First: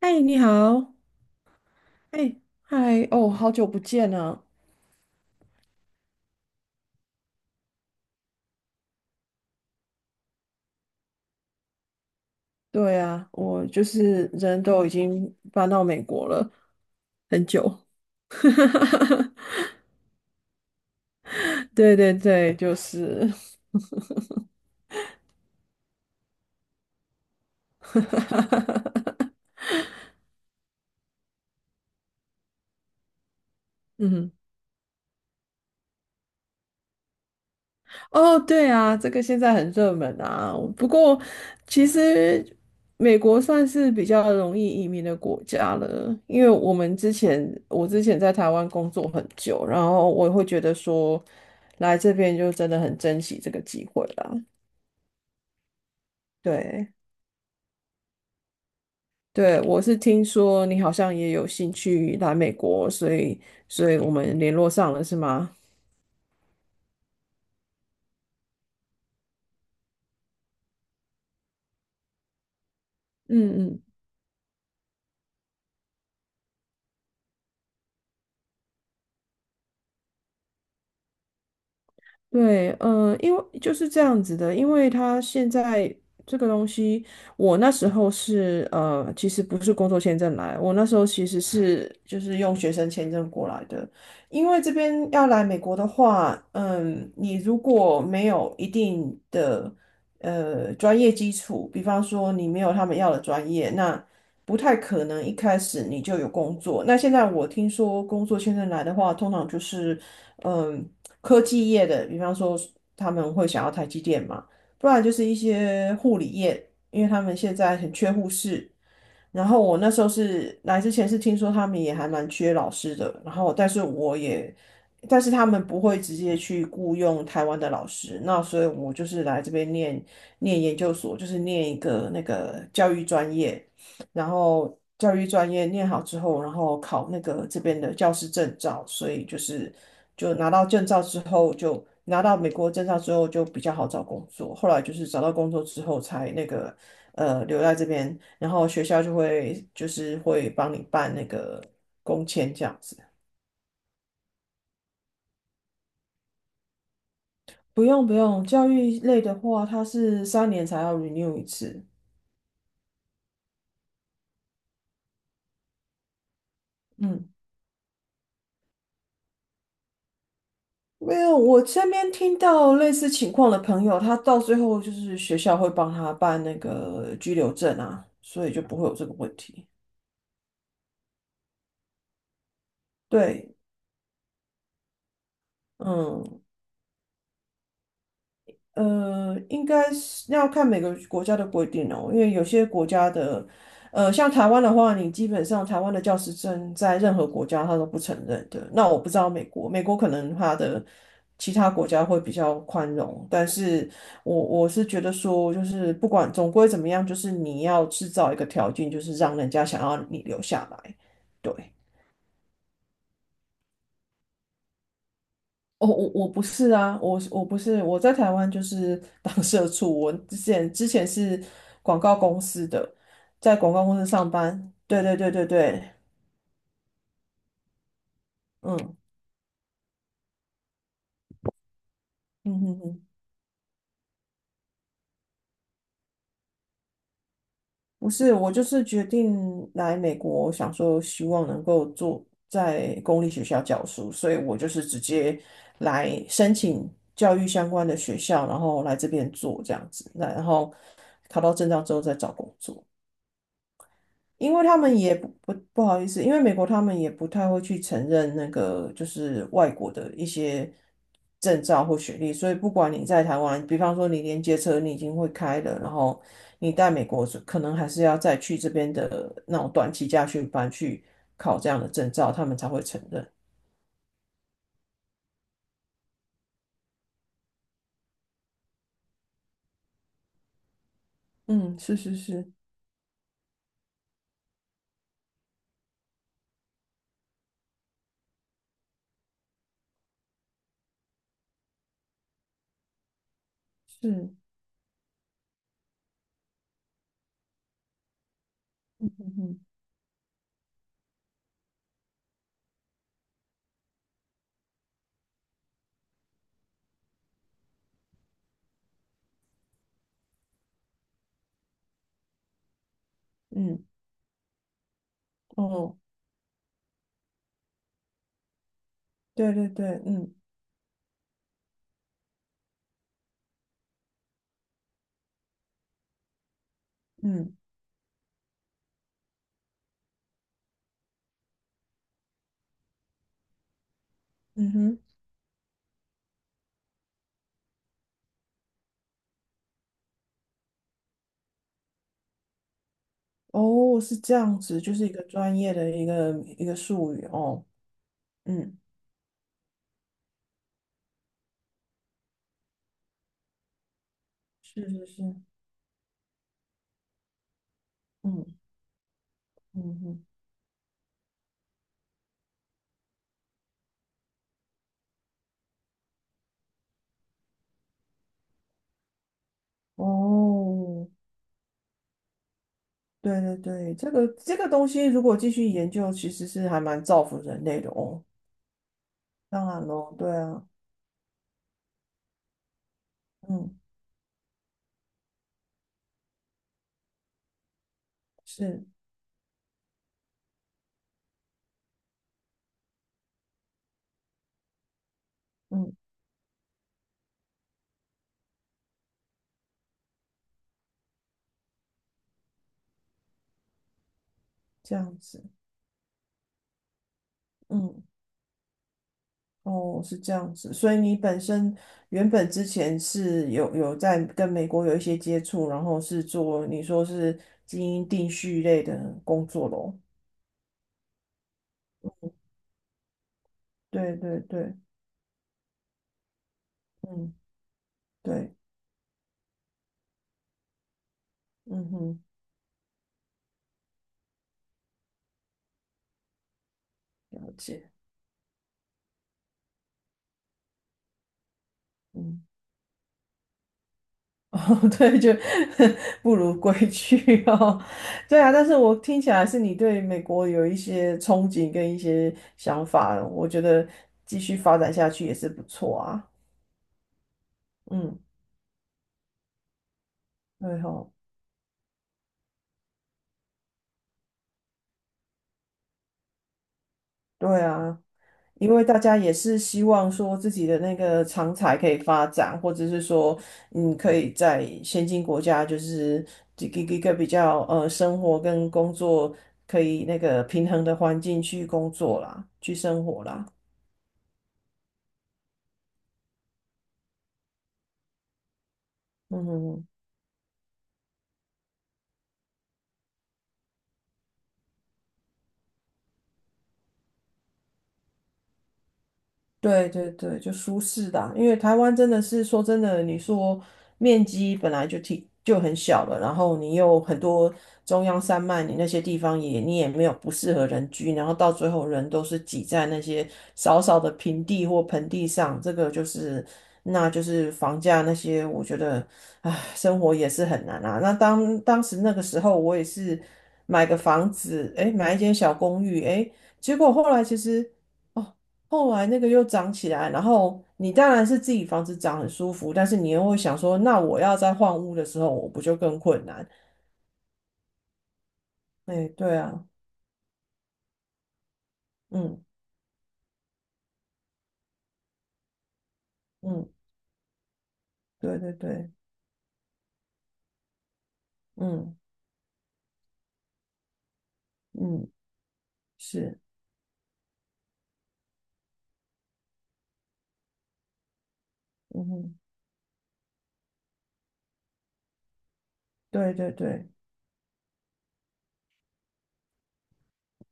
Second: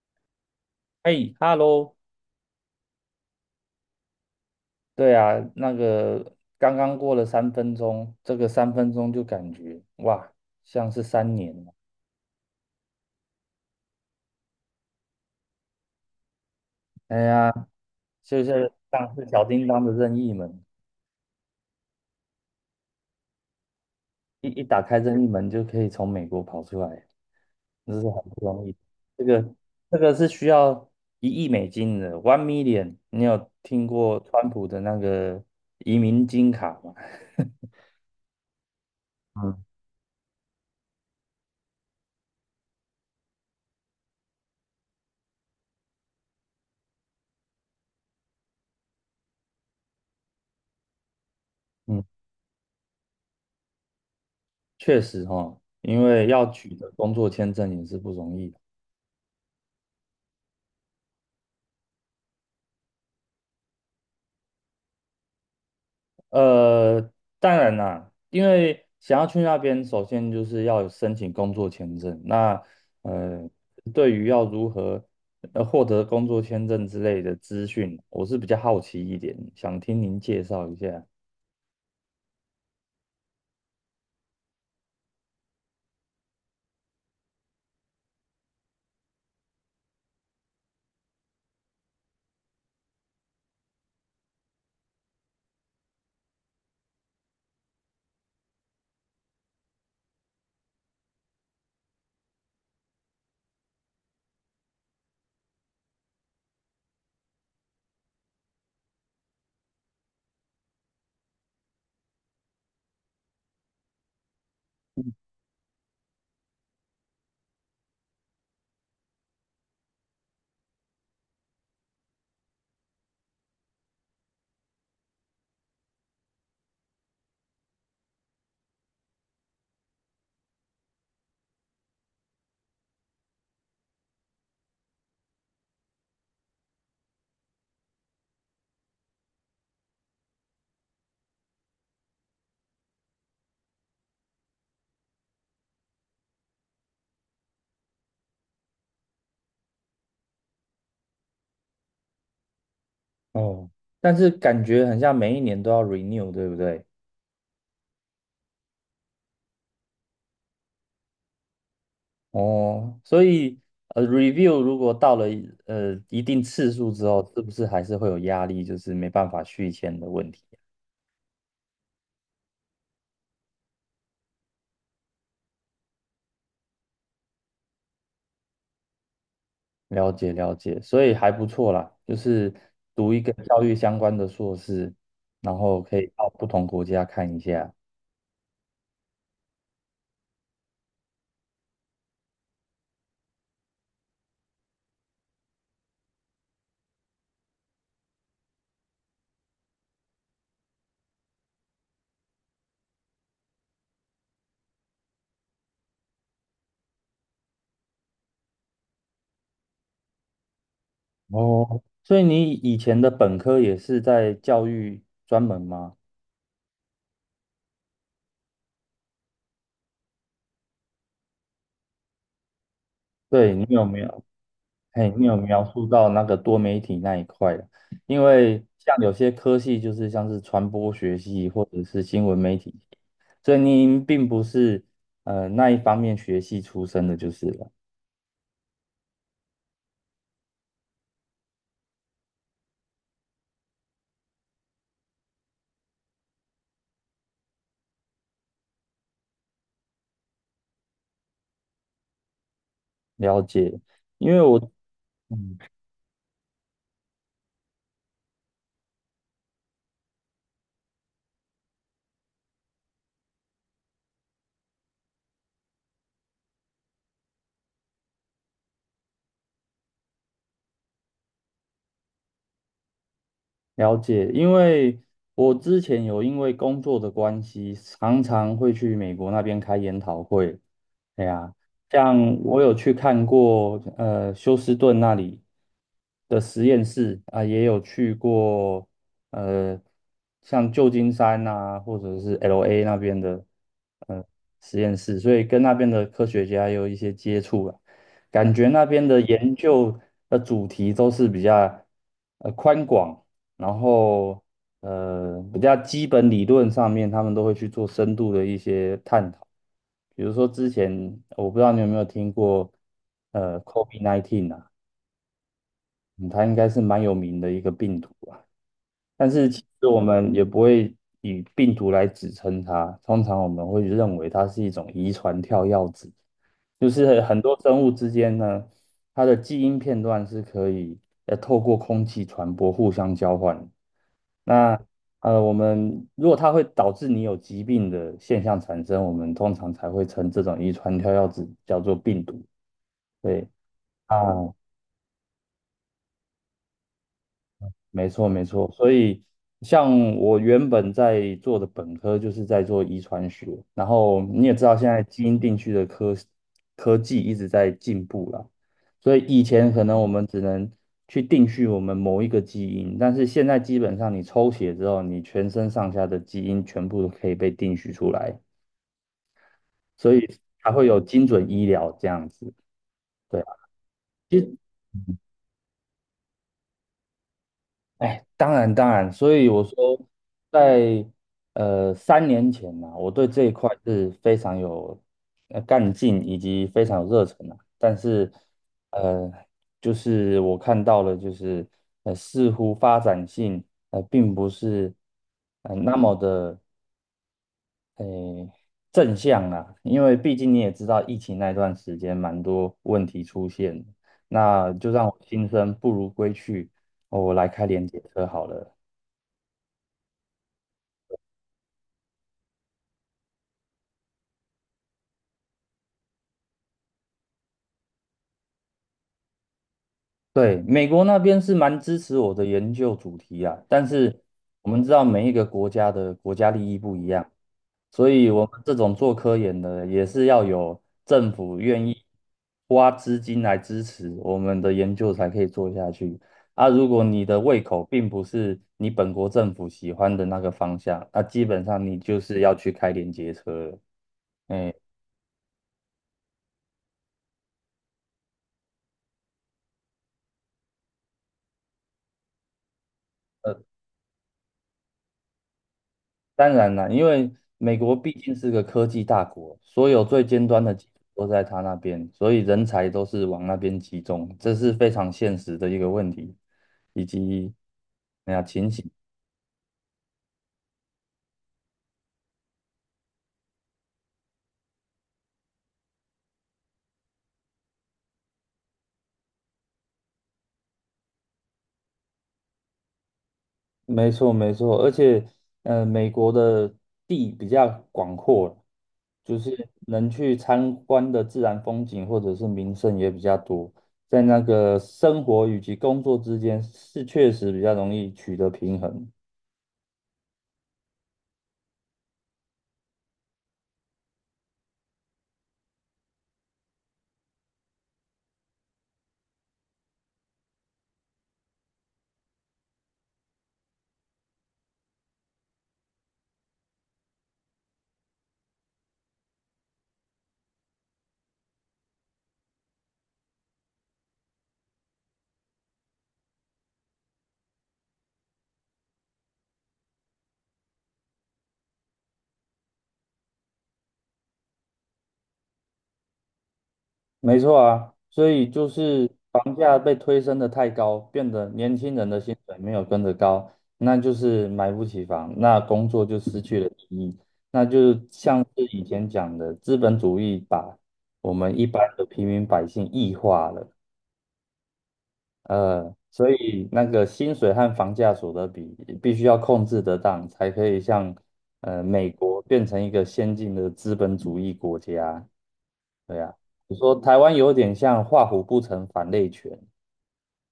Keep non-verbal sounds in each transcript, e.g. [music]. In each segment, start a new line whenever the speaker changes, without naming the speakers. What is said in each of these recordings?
嗨，你好，
哎，Hello，
哎，嗨，哦，好久不见啊！
对啊，那个刚刚过了三分钟，这个三分钟就感觉哇，像是三年了。
对啊，我就是人都已经搬到美国了，
哎
很
呀，
久。
就是像是小
[laughs]
叮当的任意门，
对对对，就是，
打开任意门就可以从美国跑出来，这是很不容易。这个这个是需要1亿美金的，$1,000,000。你有听过
嗯，
川普的那个移民金卡吗？
哦，对啊，这个现在
嗯
很热门啊。不过，其实美国算是比较容易移民的国家了，因为我之前在台湾工作很久，然后我会觉得说，来
嗯，
这边就真的很珍惜这个机会啦。
确实哈，因为要取得
对。
工作签证也是不容易。
对，我是听说你好像也有兴趣来美国，所以我们联络上了，是吗？
呃，当然啦，因为想要去那边，首先就是要有申请工作签证。那呃，
嗯嗯。
对于要如何获得工作签证之类的资讯，我是比较好奇一点，想听您介绍一下。
对，嗯，因为就是这样子的，因为他现在这个东西，我那时候是其实不是工作签证来，我那时候其实是就是用学生签证过来的，因为这边要来美国的话，你如果没有一定的专业基础，比方说你没有他们要的专业，那不太可能一开始你就有工作。那现在我听说工作签证来的话，通常就是。嗯，科技业的，比方说他们会想要台积电嘛，不然就是一些护理业，因为他们现在很缺护士，然后我那时候是来之前是听说他们也还蛮缺老师的，然后但是他们不会直接去雇佣台湾的老师，那所以我就是来这边念研究所，就是念一个那个教育专业，然后教育专业念好之后，然后考那个这边的教师证照，所以就拿到证照之后就。拿到美国证照之后就比较好找工作，后来就是找到工作之后才那个留在这边然后学校就会就是会帮你办那个工签这样子。
哦，但是感觉很像每一年都要 renew，对不对？
不用不用，教育类的话，它是3年才要 renew 一次。
哦，所以review 如果到了一定次数之
嗯，
后，是不是还是会有压力，就是没办法续签的问题？
没有，我身边听到类似情况的朋友，他到最后就是学校会帮他办那个居留证啊，所以就不会有这个问题。
了解了解，所以还不错啦，就是读一个
对，
教育相关的硕士，然后可以到
嗯。
不同国家看一下。
应该是那要看每个国家的规定哦，因为有些国家的，像台湾的话，你基本上台湾的教师证在任何国家他都不承认的。那我不知道美国可能他的其他国家会比较宽容，但是我是觉得说，就是不管总归怎么样，就是你要制造一个条件，就是让人家想要你留下来。对，
哦，所以你以前的本科也是在教育专门
哦，
吗？
我不是啊，我不是，我在台湾就是 [laughs] 当社畜，我之前是广告公司的，
对，
在
你
广
有
告公
没
司
有？
上班。对
嘿，
对
你
对
有
对
描
对，
述到那个多媒体那一块的？因为像
嗯
有些科系就是像是传播学系或者是新闻
嗯
媒体，
嗯嗯，
所以您并不是那一方面学系出身的，就是了。
不是，我就是决定来美国，想说希望能够做在公立学校教书，所以我就是直接来申请教育相关的学校，然后来这边做这样子，那然后考到证照之后再找工作。
了解，因为
因为
我。
他们也不好意思，因为美国他们也不太会去承认那个就是外国的一些证照或学历，所以不管你在台湾，比方说你连接车你已经会开了，然后你在美国是可能还是要再去这边的那种短期家训班去考这样的证照，他们才会承认。
了解，因为我之前有因为工作的关系，常常会去美国那边开研讨会。哎呀，
嗯，是是
像
是
我有去看过，休斯顿那里的实验室啊，也有去过，呃，像旧金山啊，或者是 LA 那边的，呃，
是，
实验室，所以跟那边的科学家有一些接触啊，感觉那边
嗯
的研
哼
究的主题都是比较，宽广。然后比较基本理论上面，他们都会去做深度的一些探讨。比如说之前我不知道你有没有听过，
嗯
COVID-19 啊，
哦，
嗯它应该是蛮有名的一个病毒。啊。但是
对
其
对
实我
对，
们
嗯
也不会以病毒来指称它，通常我们会认为它是一种遗传跳药子，就是很多
嗯
生物之间呢，它的基因片段是可以透过空气传播互相交换。
嗯
那
哼，
呃，我们如果它会导致你有疾病的现象产生，我们通常才会称这种遗传跳药子叫做病毒。对
哦，
啊，
是这样子，就是一个专业的一个术语哦。
没错，没错。
嗯
所以，像我原本在做的本科就是在做遗传学，然后你也知道，现
是
在
是
基
是，
因定序的科技一直在进步了。
嗯
所以以前可能
嗯
我
嗯，
们只能去定序我们某一个基因，但是现在基本上你抽血之后，你全身上下的基因全部都可以被定序出来，所以才会有
哦，
精准医疗这样子。
对
对啊，
对对，这个
其实。
这个东西如果继续研究，其实是还蛮造福人类的哦。
哎，当然当然，所以我
当然
说
咯，对啊，
在，呃3年前呢、我对这一块
嗯，
是非常有干劲以及非常有热忱的。但是，
是，
呃，就是我看到了，就是似乎发展性并不是
嗯，
那么的呃正向啊，因为毕竟你也知道，疫情那段时间蛮多问题出现的，那就
这
让我
样子，
心生不如归去，哦我来开联结
嗯，
车好了。
哦，是这样子。所以你本身原本之前是有在跟美国有一些接触，然后是做你说是基因定序类的工作咯。
对，美国那边是蛮支持我的研究主题啊，但
对
是
对
我
对，
们知道每一个国家的国家利益不一样，
嗯，
所以我
对，
们这种做科研的也是要有政府愿
嗯
意
哼，
花资金来支持我们的研究才可以做下去。啊，如果你的
了
胃口
解，
并不是你本国政府喜欢的那个方向，那基本上你就是
嗯。
要去开连接车了。
哦，
哎，
[laughs] 对，就 [laughs] 不如归去哦。[laughs] 对啊，但是我听起来是你对美国有一些憧憬跟一些想法，我觉得继续发展下去也是不错啊。
当然了，因为美国毕
嗯，
竟是个科技大国，所有最尖端的
对
技术
吼，
都在他那边，所以人才都是往那边集中，这是非常现实的一个问题，以及
对啊，
哎呀情
因为
形。
大家也是希望说自己的那个长才可以发展，或者是说，可以在先进国家就是一个比较生活跟工作可以那个平衡的环境去工作啦，去生活啦。
没错，没错，而且美国的地比较广阔，就
嗯哼
是
哼
能去参观的自然风景或者是名胜也比较多，在那个生活以及工作之间是确实比较容易取得平衡。
对对对，就舒适的啊因为台湾真的是说真的，你说面积本来就挺就很小了，然后你又很多中央山脉，你那些地方也你也没有不适合人居，然后到最后人都是挤在那些少少的平地或盆地上，这个就是那就是房价那些，我觉得唉，生活也是很难啊。那当时那个时候，我也是买个房子，诶，买一间小公寓，诶，结果后来其实。哦，后来那个又长起来，然后你当然是自己房子长很舒服，但是你又会想说，那我要再换屋的时候，我不就更困难？
没错啊，所以就
哎，
是
对
房
啊，
价被推升的太高，变得年轻人的薪
嗯
水没有跟着高，那就是买不起房，那工作就失去了
嗯，
意义。那就
对
像
对
是以
对，
前讲的，资本主义把我们一般
嗯
的平民百姓异化了，
嗯
所
是，
以那个薪水和房价所得比必须要控制得当，才可以像
嗯
美
哼
国变成一个先进的资本主义国家。对
对
呀，
对
你
对，
说台湾有点像画虎不成反类犬，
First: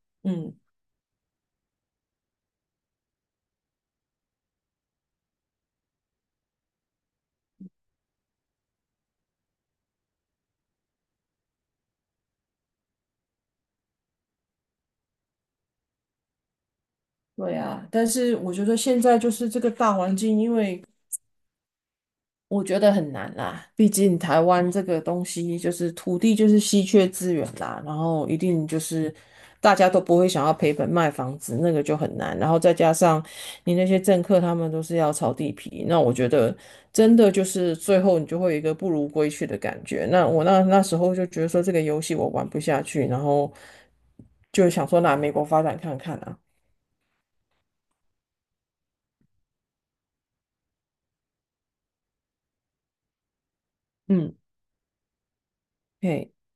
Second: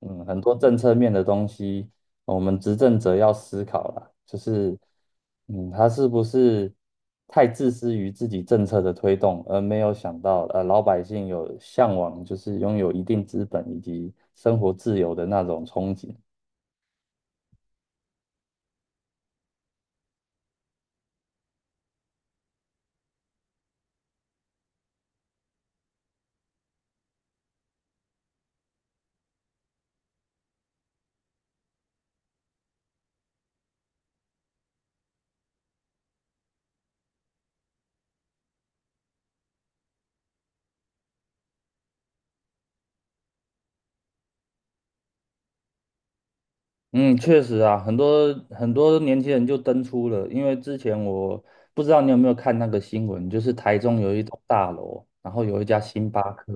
嗯，很多
嗯
政策面的东西，我们执政者要思考啦，就是，嗯，他是不是太自私于自己政策的推动，而没有想到，老百姓有向往，就是拥有一定资本以及生活自由的那种憧憬，
对啊。但是我觉得现在就是这个大环境，因为我觉得很难啦，毕竟台湾这个东西就是土地就是稀缺资源啦，然后一定就是大家都不会想要赔本卖房子，那个就很难。然后再加上你那些政客他们都是要炒地皮，那我觉得真的就是最后你就会有一个不如归去的感觉。那我那时候就觉得说这个游戏我玩不下去，然后就想说拿美国发展看看啊，
嗯，确实啊，很多很多年轻人就登出了，因为之前我不知道你有没有看那个新闻，就是台中有一
嗯，
栋大楼，然后有一家星巴
嘿，
克，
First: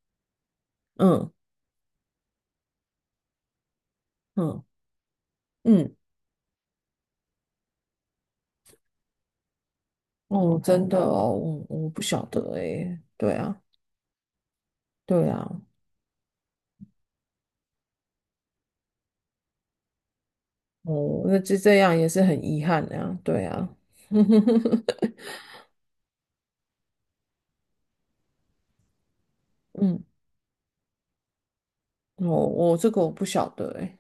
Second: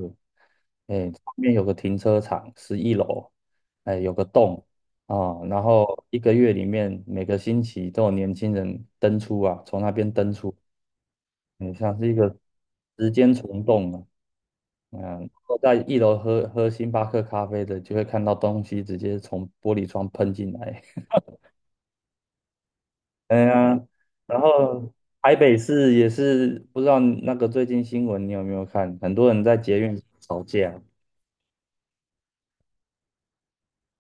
哎，
嗯
旁边有个停车场，11楼，哎，有个
嗯
洞啊，然
嗯。
后1个月里面每个星期都有年轻人登出啊，从那边登出，
哦，真的哦，我
哎，
我
像
不
是一
晓
个
得诶，
时间
对啊，
虫洞啊，嗯，
对
坐
啊，
在一楼喝喝星巴克咖啡的，就会看到东西直接从玻璃窗喷进来。
哦，那就这样也是很遗憾的呀，
哎
对啊，
呀，
[laughs]
然后台北市也是不知道那个最近新闻你有没有看？很多人在捷运
嗯，
吵架。
我这个我不晓得诶，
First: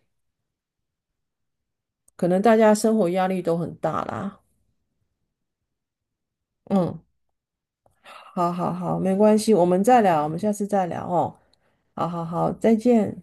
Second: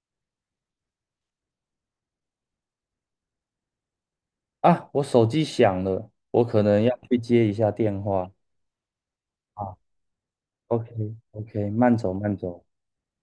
可能大家生活压力都很大啦，
啊！我手机响了，我可能要
嗯，
去接一下电话。
好好好，没关系，我
啊。
们再聊，我们下次再聊
OK
哦，
OK，慢
好
走
好
慢
好，
走。
再见。